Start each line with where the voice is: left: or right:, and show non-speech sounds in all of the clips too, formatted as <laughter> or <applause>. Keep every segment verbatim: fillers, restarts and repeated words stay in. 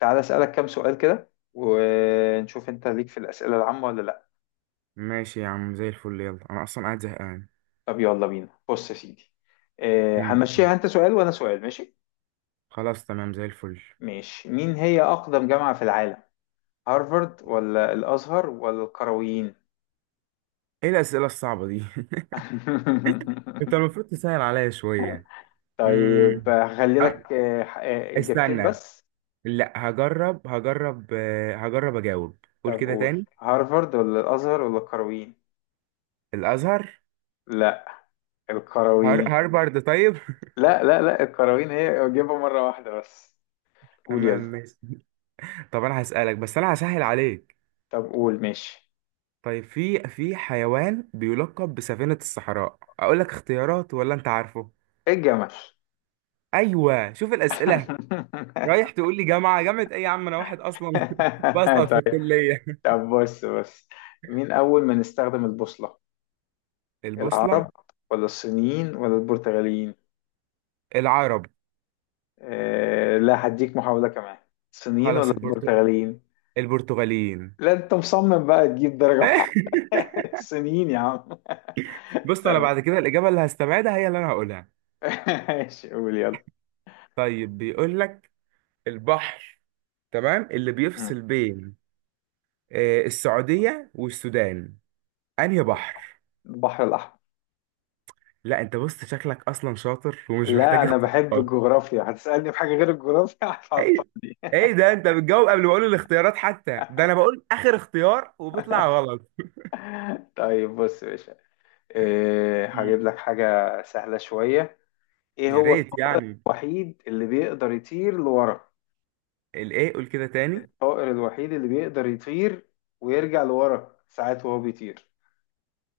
left: تعالى أسألك كام سؤال كده، ونشوف أنت ليك في الأسئلة العامة ولا لأ؟
right: ماشي يا عم، زي الفل. يلا انا اصلا قاعد زهقان.
left: طب يلا بينا. بص يا سيدي. آه،
right: مم.
left: هنمشيها أنت سؤال وأنا سؤال، ماشي؟
right: خلاص تمام زي الفل.
left: ماشي. مين هي أقدم جامعة في العالم؟ هارفارد ولا الأزهر ولا القرويين؟
right: ايه الاسئله الصعبه دي؟ <laughs> انت
left: <laughs>
right: المفروض تسهل عليا شويه.
left: طيب
right: امم
left: هخلي لك آه، آه، إجابتين
right: استنى.
left: بس.
right: لا هجرب، هجرب آه، هجرب اجاوب. قول
left: طب
right: كده
left: قول،
right: تاني.
left: هارفارد ولا الأزهر ولا القرويين؟
right: الازهر.
left: لا
right: هار...
left: القرويين.
right: هارفارد طيب.
left: لا لا لا، القرويين هي، أجيبها مرة واحدة بس.
right: <laughs>
left: قول
right: تمام
left: يلا.
right: ماشي. طب انا هسالك، بس انا هسهل عليك.
left: طب قول. ماشي.
right: طيب في في حيوان بيلقب بسفينه الصحراء. اقول لك اختيارات ولا انت عارفه؟
left: إيه الجمل.
right: ايوه، شوف الاسئله. رايح
left: <laughs>
right: تقول لي جامعة جامعة ايه يا عم، انا واحد اصلا <laughs> بسقط في
left: طيب.
right: الكلية.
left: طب بص بص. مين أول من استخدم البوصلة؟
right: البوصلة.
left: العرب ولا الصينيين ولا البرتغاليين؟
right: العرب.
left: آه لا، هديك محاولة كمان. الصينيين
right: خلاص
left: ولا
right: البرتغ...
left: البرتغاليين؟
right: البرتغاليين.
left: لا أنت مصمم بقى تجيب درجة واحدة.
right: <laughs>
left: <laughs> الصينيين يا عم. <laughs>
right: بص، انا
left: طب.
right: بعد كده الاجابة اللي هستبعدها هي اللي انا هقولها.
left: <laughs> ماشي قول يلا.
right: طيب بيقول لك، البحر تمام اللي
left: مم.
right: بيفصل بين، آه، السعودية والسودان، انهي بحر؟
left: البحر الأحمر.
right: لا انت بص، شكلك اصلا شاطر ومش
left: لا
right: محتاج
left: أنا بحب
right: اختيارات.
left: الجغرافيا، هتسألني في حاجة غير الجغرافيا
right: ايه؟
left: هتعطلني.
right: ايه ده، انت بتجاوب قبل ما اقول الاختيارات حتى، ده انا بقول اخر اختيار وبيطلع غلط.
left: <laughs> طيب بص يا باشا. إيه، هجيب
right: مم.
left: لك حاجة سهلة شوية. ايه
right: يا
left: هو
right: ريت
left: الطائر
right: يعني.
left: الوحيد اللي بيقدر يطير لورا؟
right: الايه، قول كده تاني.
left: الطائر الوحيد اللي بيقدر يطير ويرجع لورا ساعات وهو بيطير.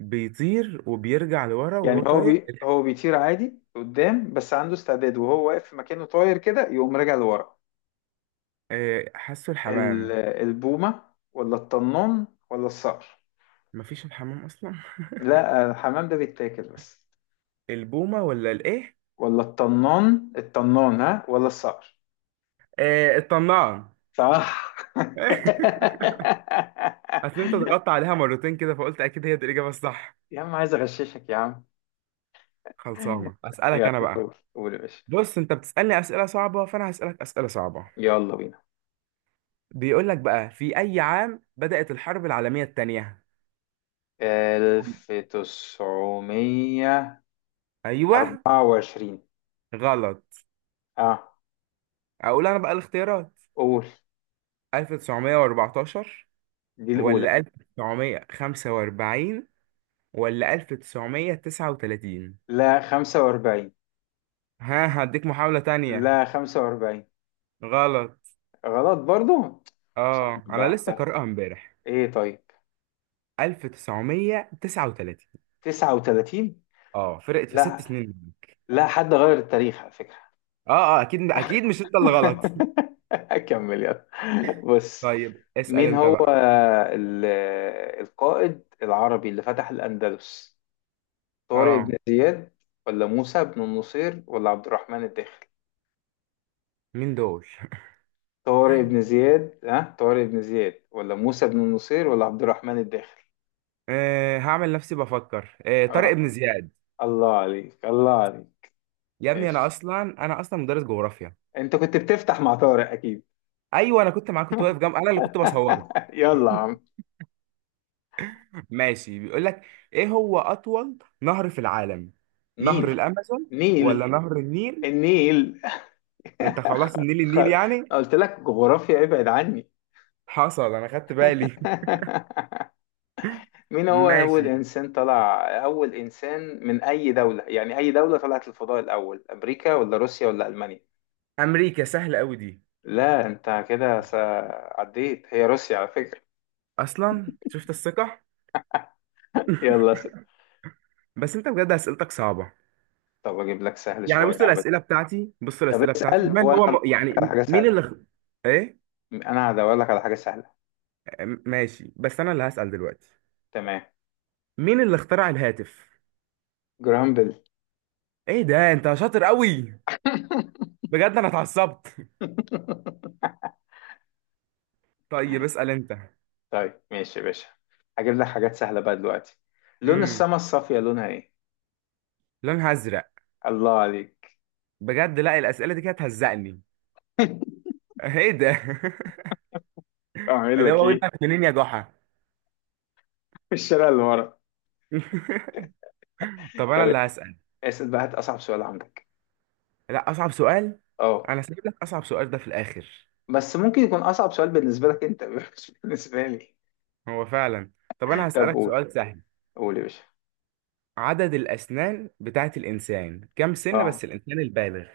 right: بيطير وبيرجع لورا وهو
left: يعني هو
right: طاير
left: بي...
right: الح-
left: هو بيطير عادي قدام، بس عنده استعداد وهو واقف في مكانه طاير كده يقوم راجع لورا.
right: آه، حاسه الحمام.
left: ال... البومة ولا الطنان ولا الصقر؟
right: مفيش الحمام اصلا.
left: لا الحمام ده بيتاكل بس.
right: البومه ولا الايه؟
left: ولا الطنان، الطنان ها، ولا الصقر؟
right: آه، الطنان.
left: صح.
right: <laughs> اصل انت ضغطت
left: <laughs>
right: عليها مرتين كده فقلت اكيد هي دي الاجابه الصح.
left: يا عم عايز اغششك يا عم. <laughs>
right: خلصانه، اسالك
left: يلا
right: انا بقى.
left: قول يا باشا.
right: بص، انت بتسالني اسئله صعبه، فانا هسالك اسئله صعبه.
left: يلا بينا.
right: بيقول لك بقى، في اي عام بدات الحرب العالميه الثانيه؟
left: ألف وتسعميه وأربعه وعشرين.
right: ايوه، غلط.
left: اه
right: اقول انا بقى الاختيارات.
left: قول،
right: ألف وتسعمائة وأربعة عشر
left: دي الأولى.
right: ولا ألف وتسعمائة وخمسة وأربعون ولا ألف وتسعمية وتسعة وتلاتين؟
left: لا خمسة وأربعين.
right: ها، هديك محاولة تانية.
left: لا خمسة وأربعين.
right: غلط.
left: غلط برضو. صعب
right: اه انا
left: بقى
right: لسه
left: ده.
right: قارئها امبارح.
left: ايه طيب.
right: ألف وتسعمائة وتسعة وثلاثون.
left: تسعة وثلاثين.
right: اه فرقت في ست
left: لا
right: سنين منك.
left: لا، حد غير التاريخ على فكرة.
right: اه اه، اكيد اكيد مش
left: <laughs>
right: انت اللي غلط.
left: اكمل يلا.
right: <laughs>
left: بص،
right: طيب اسأل
left: مين
right: انت
left: هو
right: بقى.
left: ال- القائد العربي اللي فتح الأندلس؟ طارق
right: اه.
left: بن زياد ولا موسى بن النصير ولا عبد الرحمن الداخل؟
right: مين دول؟ <laughs>
left: طارق بن زياد، ها، طارق بن زياد ولا موسى بن النصير ولا عبد الرحمن الداخل؟
right: آه هعمل نفسي بفكر. آه طارق
left: اه،
right: بن زياد.
left: الله عليك الله عليك.
right: يا ابني انا
left: ماشي.
right: اصلا انا اصلا مدرس جغرافيا.
left: انت كنت بتفتح مع طارق اكيد.
right: ايوه انا كنت معاك، كنت واقف جنب،
left: <laughs>
right: انا اللي كنت بصورك.
left: يلا يا عم.
right: ماشي، بيقول لك، ايه هو اطول نهر في العالم؟ نهر
left: نيل.
right: الامازون ولا
left: نيل.
right: نهر النيل؟
left: النيل.
right: ده انت خلاص، النيل
left: خ...
right: النيل يعني.
left: قلت لك جغرافيا ابعد عني.
right: حصل، انا خدت بالي. <laughs>
left: <laughs> مين هو
right: ماشي.
left: أول إنسان طلع أول إنسان من أي دولة، يعني أي دولة طلعت الفضاء الأول، أمريكا ولا روسيا ولا ألمانيا؟
right: امريكا، سهله قوي دي.
left: لا أنت كده س- عديت، هي روسيا على فكرة.
right: اصلا شفت الثقه.
left: <laughs> يلا س...
right: بس انت بجد اسئلتك صعبه.
left: طب أجيب لك سهل
right: يعني
left: شوية
right: بص
left: عبد.
right: الاسئله بتاعتي بص
left: طب
right: الاسئله بتاعتي
left: اسأل
right: من
left: وأنا
right: هو
left: هدور
right: م...
left: لك على
right: يعني
left: حاجة
right: مين
left: سهلة.
right: اللي خ... ايه؟
left: أنا هدور لك على حاجة سهلة.
right: م- ماشي، بس انا اللي هسال دلوقتي.
left: تمام.
right: مين اللي اخترع الهاتف؟
left: جرامبل.
right: ايه ده، انت شاطر قوي. بجد انا اتعصبت.
left: <laughs>
right: <laughs> طيب اسال انت.
left: طيب ماشي يا باشا. هجيب لك حاجات سهلة بقى دلوقتي. لون السما الصافية لونها ايه؟
right: لونها ازرق.
left: الله عليك.
right: بجد، لا الاسئله دي كانت هتهزقني.
left: <laughs>
right: ايه ده؟ <laughs>
left: اعمل
right: اللي
left: لك
right: هو
left: ايه؟
right: ودنك منين يا جحا؟
left: في الشارع اللي ورا.
right: <laughs> طب انا
left: طب
right: اللي هسال.
left: اسأل بقى، هات أصعب سؤال عندك.
right: لا اصعب سؤال،
left: اه.
right: انا سايب لك اصعب سؤال ده في الاخر.
left: بس ممكن يكون أصعب سؤال بالنسبة لك أنت <laughs> مش بالنسبة لي.
right: هو فعلا. طب انا
left: طب
right: هسالك
left: قول.
right: سؤال سهل.
left: قول يا باشا.
right: عدد الاسنان بتاعت الانسان، كام سن؟
left: اه
right: بس الانسان البالغ.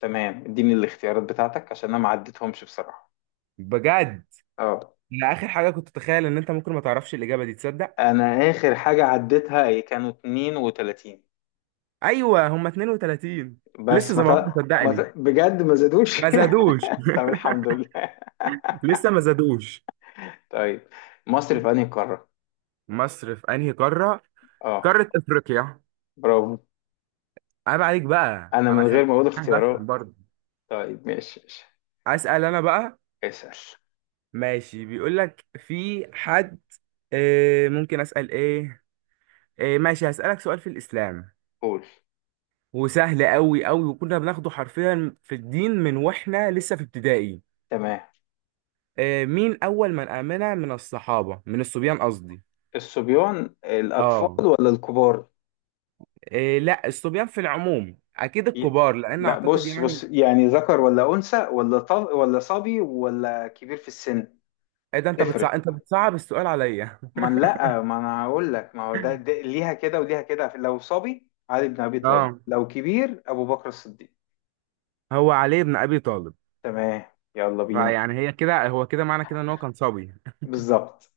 left: تمام، اديني الاختيارات بتاعتك عشان أنا ما عديتهمش بصراحة.
right: بجد،
left: اه.
right: انا اخر حاجه كنت اتخيل ان انت ممكن ما تعرفش الاجابه دي، تصدق؟
left: أنا آخر حاجة عديتها هي كانوا اتنين وتلاتين.
right: ايوه، هم اثنين وثلاثون. لسه
left: بس
right: زي
left: ما ت...
right: ما هم،
left: ما
right: صدقني.
left: ت... بجد ما زادوش.
right: ما
left: <laughs>
right: زادوش.
left: طب الحمد لله. <laughs>
right: <laughs> لسه ما زادوش.
left: طيب. مصر في أنهي قارة؟
right: مصر في انهي قاره؟
left: اه
right: قارة افريقيا.
left: برافو.
right: عيب عليك بقى،
left: أنا
right: انا
left: من غير
right: خليك
left: ما أقول
right: يعني بفهم
left: اختيارات.
right: برضه.
left: طيب ماشي ماشي.
right: اسال انا بقى.
left: اسأل.
right: ماشي بيقول لك، في حد، آه ممكن اسال ايه، آه ماشي هسالك سؤال في الاسلام،
left: قول.
right: وسهل قوي قوي، وكنا بناخده حرفيا في الدين من واحنا لسه في ابتدائي.
left: تمام.
right: آه مين اول من امن من الصحابة، من الصبيان قصدي؟
left: الصبيان الأطفال
right: اه.
left: ولا الكبار؟
right: آه، لا الصبيان في العموم، اكيد
left: ي-
right: الكبار، لان
left: لا
right: اعتقد
left: بص
right: يعني.
left: بص، يعني ذكر ولا أنثى ولا طب ولا صبي ولا كبير في السن؟
right: ايه ده، انت
left: تفرق.
right: بتصعب انت بتصعب السؤال عليا.
left: ما أنا- لا ما أنا هقول لك، ما هو ده, ده, ليها كده وليها كده، لو صبي علي بن أبي
right: <laughs>
left: طالب،
right: اه.
left: لو كبير أبو بكر الصديق.
right: هو علي بن ابي طالب.
left: تمام. يلا بينا.
right: فيعني هي كده، هو كده، معنى كده ان هو كان صبي.
left: بالظبط.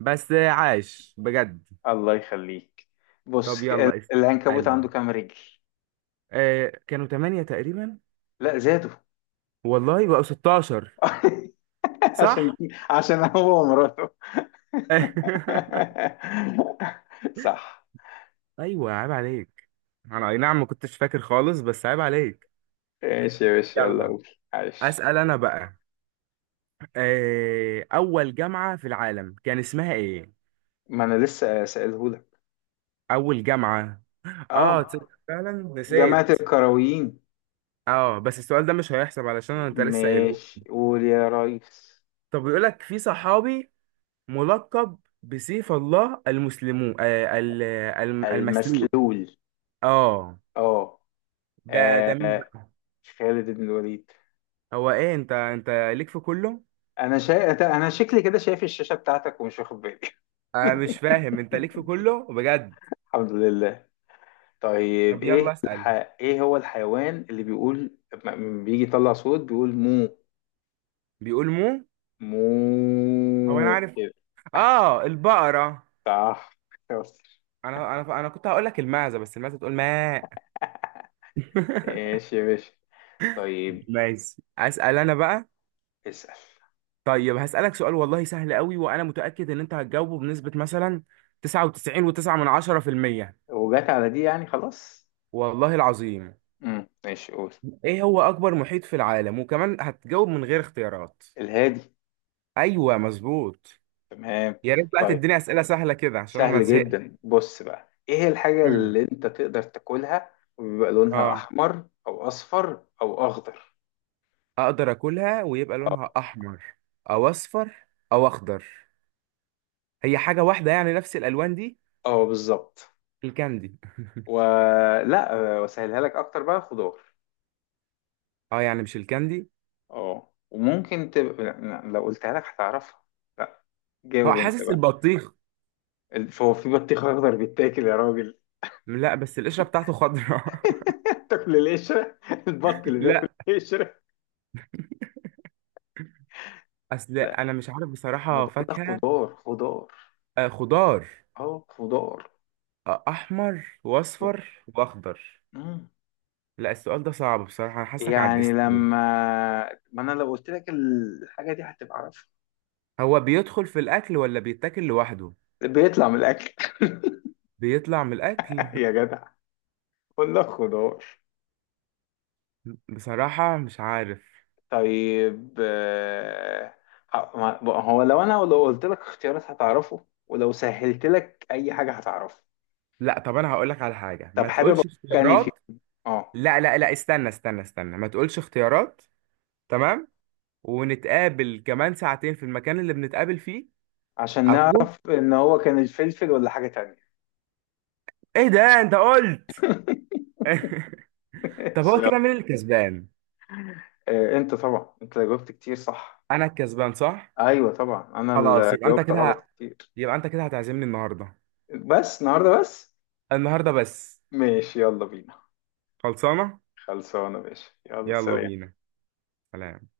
right: بس عاش بجد.
left: الله يخليك.
right: طب
left: بص ال-
right: يلا
left: العنكبوت
right: اسألني.
left: عنده كام رجل؟
right: آه كانوا ثمانية تقريبا.
left: لا زادوا.
right: والله بقوا ستاشر.
left: <laughs> عشان
right: صح.
left: عشان هو ومراته.
right: <laughs>
left: <laughs> صح.
right: ايوه عيب عليك. انا اي نعم ما كنتش فاكر خالص، بس عيب عليك.
left: ماشي يا باشا، يلا
right: يلا
left: قول. عايش.
right: اسأل انا بقى. آه اول جامعة في العالم، كان اسمها ايه؟
left: ما انا لسه سألهولك.
right: اول جامعة. اه تصدق
left: اه
right: فعلا
left: جماعة
right: نسيت.
left: الكرويين.
right: اه بس السؤال ده مش هيحسب علشان انت لسه قايله.
left: ماشي قول يا ريس.
right: طب بيقول لك، في صحابي ملقب بسيف الله المسلمون، آه، ال- الم- المسلول.
left: المسلول.
right: اه.
left: اه،
right: ده ده مين
left: آه،
right: بقى؟
left: خالد بن الوليد.
right: هو ايه، انت انت ليك في كله.
left: انا شا... انا شكلي كده شايف الشاشة بتاعتك ومش واخد بالي.
right: انا مش
left: <laughs>
right: فاهم انت ليك في كله بجد.
left: الحمد لله. طيب
right: طب
left: ايه
right: يلا اسأل.
left: الح... ايه هو الحيوان اللي بيقول لما بيجي يطلع صوت بيقول مو؟
right: بيقول مو. هو انا
left: مو
right: عارف.
left: كده.
right: اه البقرة.
left: صح. <laughs> شاطر.
right: انا انا انا كنت هقول لك المعزة، بس المعزة تقول ماء. <laughs>
left: ماشي يا باشا. طيب.
right: ماشي اسأل انا بقى.
left: اسأل.
right: طيب هسألك سؤال والله سهل قوي، وانا متأكد ان انت هتجاوبه بنسبة مثلا تسعة وتسعين فاصلة تسعة من عشرة في المية.
left: وجات على دي يعني خلاص.
right: والله العظيم.
left: امم ماشي قول.
right: ايه هو اكبر محيط في العالم؟ وكمان هتجاوب من غير اختيارات.
left: الهادي.
right: ايوه مظبوط.
left: تمام.
right: يا ريت بقى
left: طيب
right: تديني اسئله سهله كده عشان انا
left: سهل
right: زهقت.
left: جدا. بص بقى، ايه الحاجة
right: امم
left: اللي انت تقدر تاكلها وبيبقى لونها
right: اه.
left: احمر او اصفر او اخضر؟
right: اقدر اكلها ويبقى لونها احمر او اصفر او اخضر. هي حاجه واحده يعني، نفس الالوان دي.
left: اه بالظبط.
right: الكاندي.
left: ولا وسهلها لك اكتر بقى، خضار.
right: اه يعني مش الكاندي.
left: اه وممكن تبقى، لا، لو قلتها لك هتعرفها. لا،
right: هو
left: جاوب انت
right: حاسس
left: بقى.
right: البطيخ.
left: الف- هو في بطيخ اخضر بيتاكل يا راجل؟
right: لا بس القشره بتاعته خضراء.
left: <laughs> تاكل القشره؟ البط
right: <laughs>
left: اللي بياكل
right: لا،
left: القشره.
right: اصل
left: لا،
right: انا مش عارف
left: ما
right: بصراحه،
left: بقول لك
right: فاكهه.
left: خضار خضار.
right: آه خضار.
left: اه خضار.
right: آه احمر واصفر
left: خض-
right: واخضر.
left: مم.
right: لا السؤال ده صعب بصراحة، أنا حاسك
left: يعني
right: عجزتني.
left: لما ما انا لو قلت لك الحاجه دي هتبقى عارفها.
right: هو بيدخل في الأكل ولا بيتاكل لوحده؟
left: بيطلع من الاكل. <laughs>
right: بيطلع من الأكل.
left: يا جدع. قول لك خضار.
right: <laughs> بصراحة مش عارف.
left: طيب آه، ه- ما- بقى هو لو انا لو قلت لك اختيارات هتعرفه، ولو سهلت لك اي حاجه هتعرفه.
right: لا طب أنا هقولك على حاجة،
left: طب
right: ما
left: حابب اقول
right: تقولش
left: لك يعني في
right: اختيارات.
left: اه.
right: لا لا لا، استنى استنى استنى، ما تقولش اختيارات. تمام. ونتقابل كمان ساعتين في المكان اللي بنتقابل فيه.
left: عشان
right: أكون.
left: نعرف ان هو كان الفلفل ولا حاجه تانية.
right: إيه ده أنت قلت.
left: <laughs>
right: <laughs> طب
left: ماشي،
right: هو
left: يلا.
right: كده مين الكسبان؟
left: آه، انت طبعا انت جاوبت كتير صح.
right: أنا الكسبان صح؟
left: ايوه طبعا، انا
right: خلاص
left: اللي
right: يبقى أنت
left: جاوبت
right: كده ه-
left: غلط كتير.
right: يبقى أنت كده هتعزمني النهاردة.
left: بس النهارده بس.
right: النهاردة بس.
left: ماشي يلا بينا.
right: خلصانة؟
left: خلصانه ماشي، يلا
right: يلا
left: سلام.
right: بينا. سلام.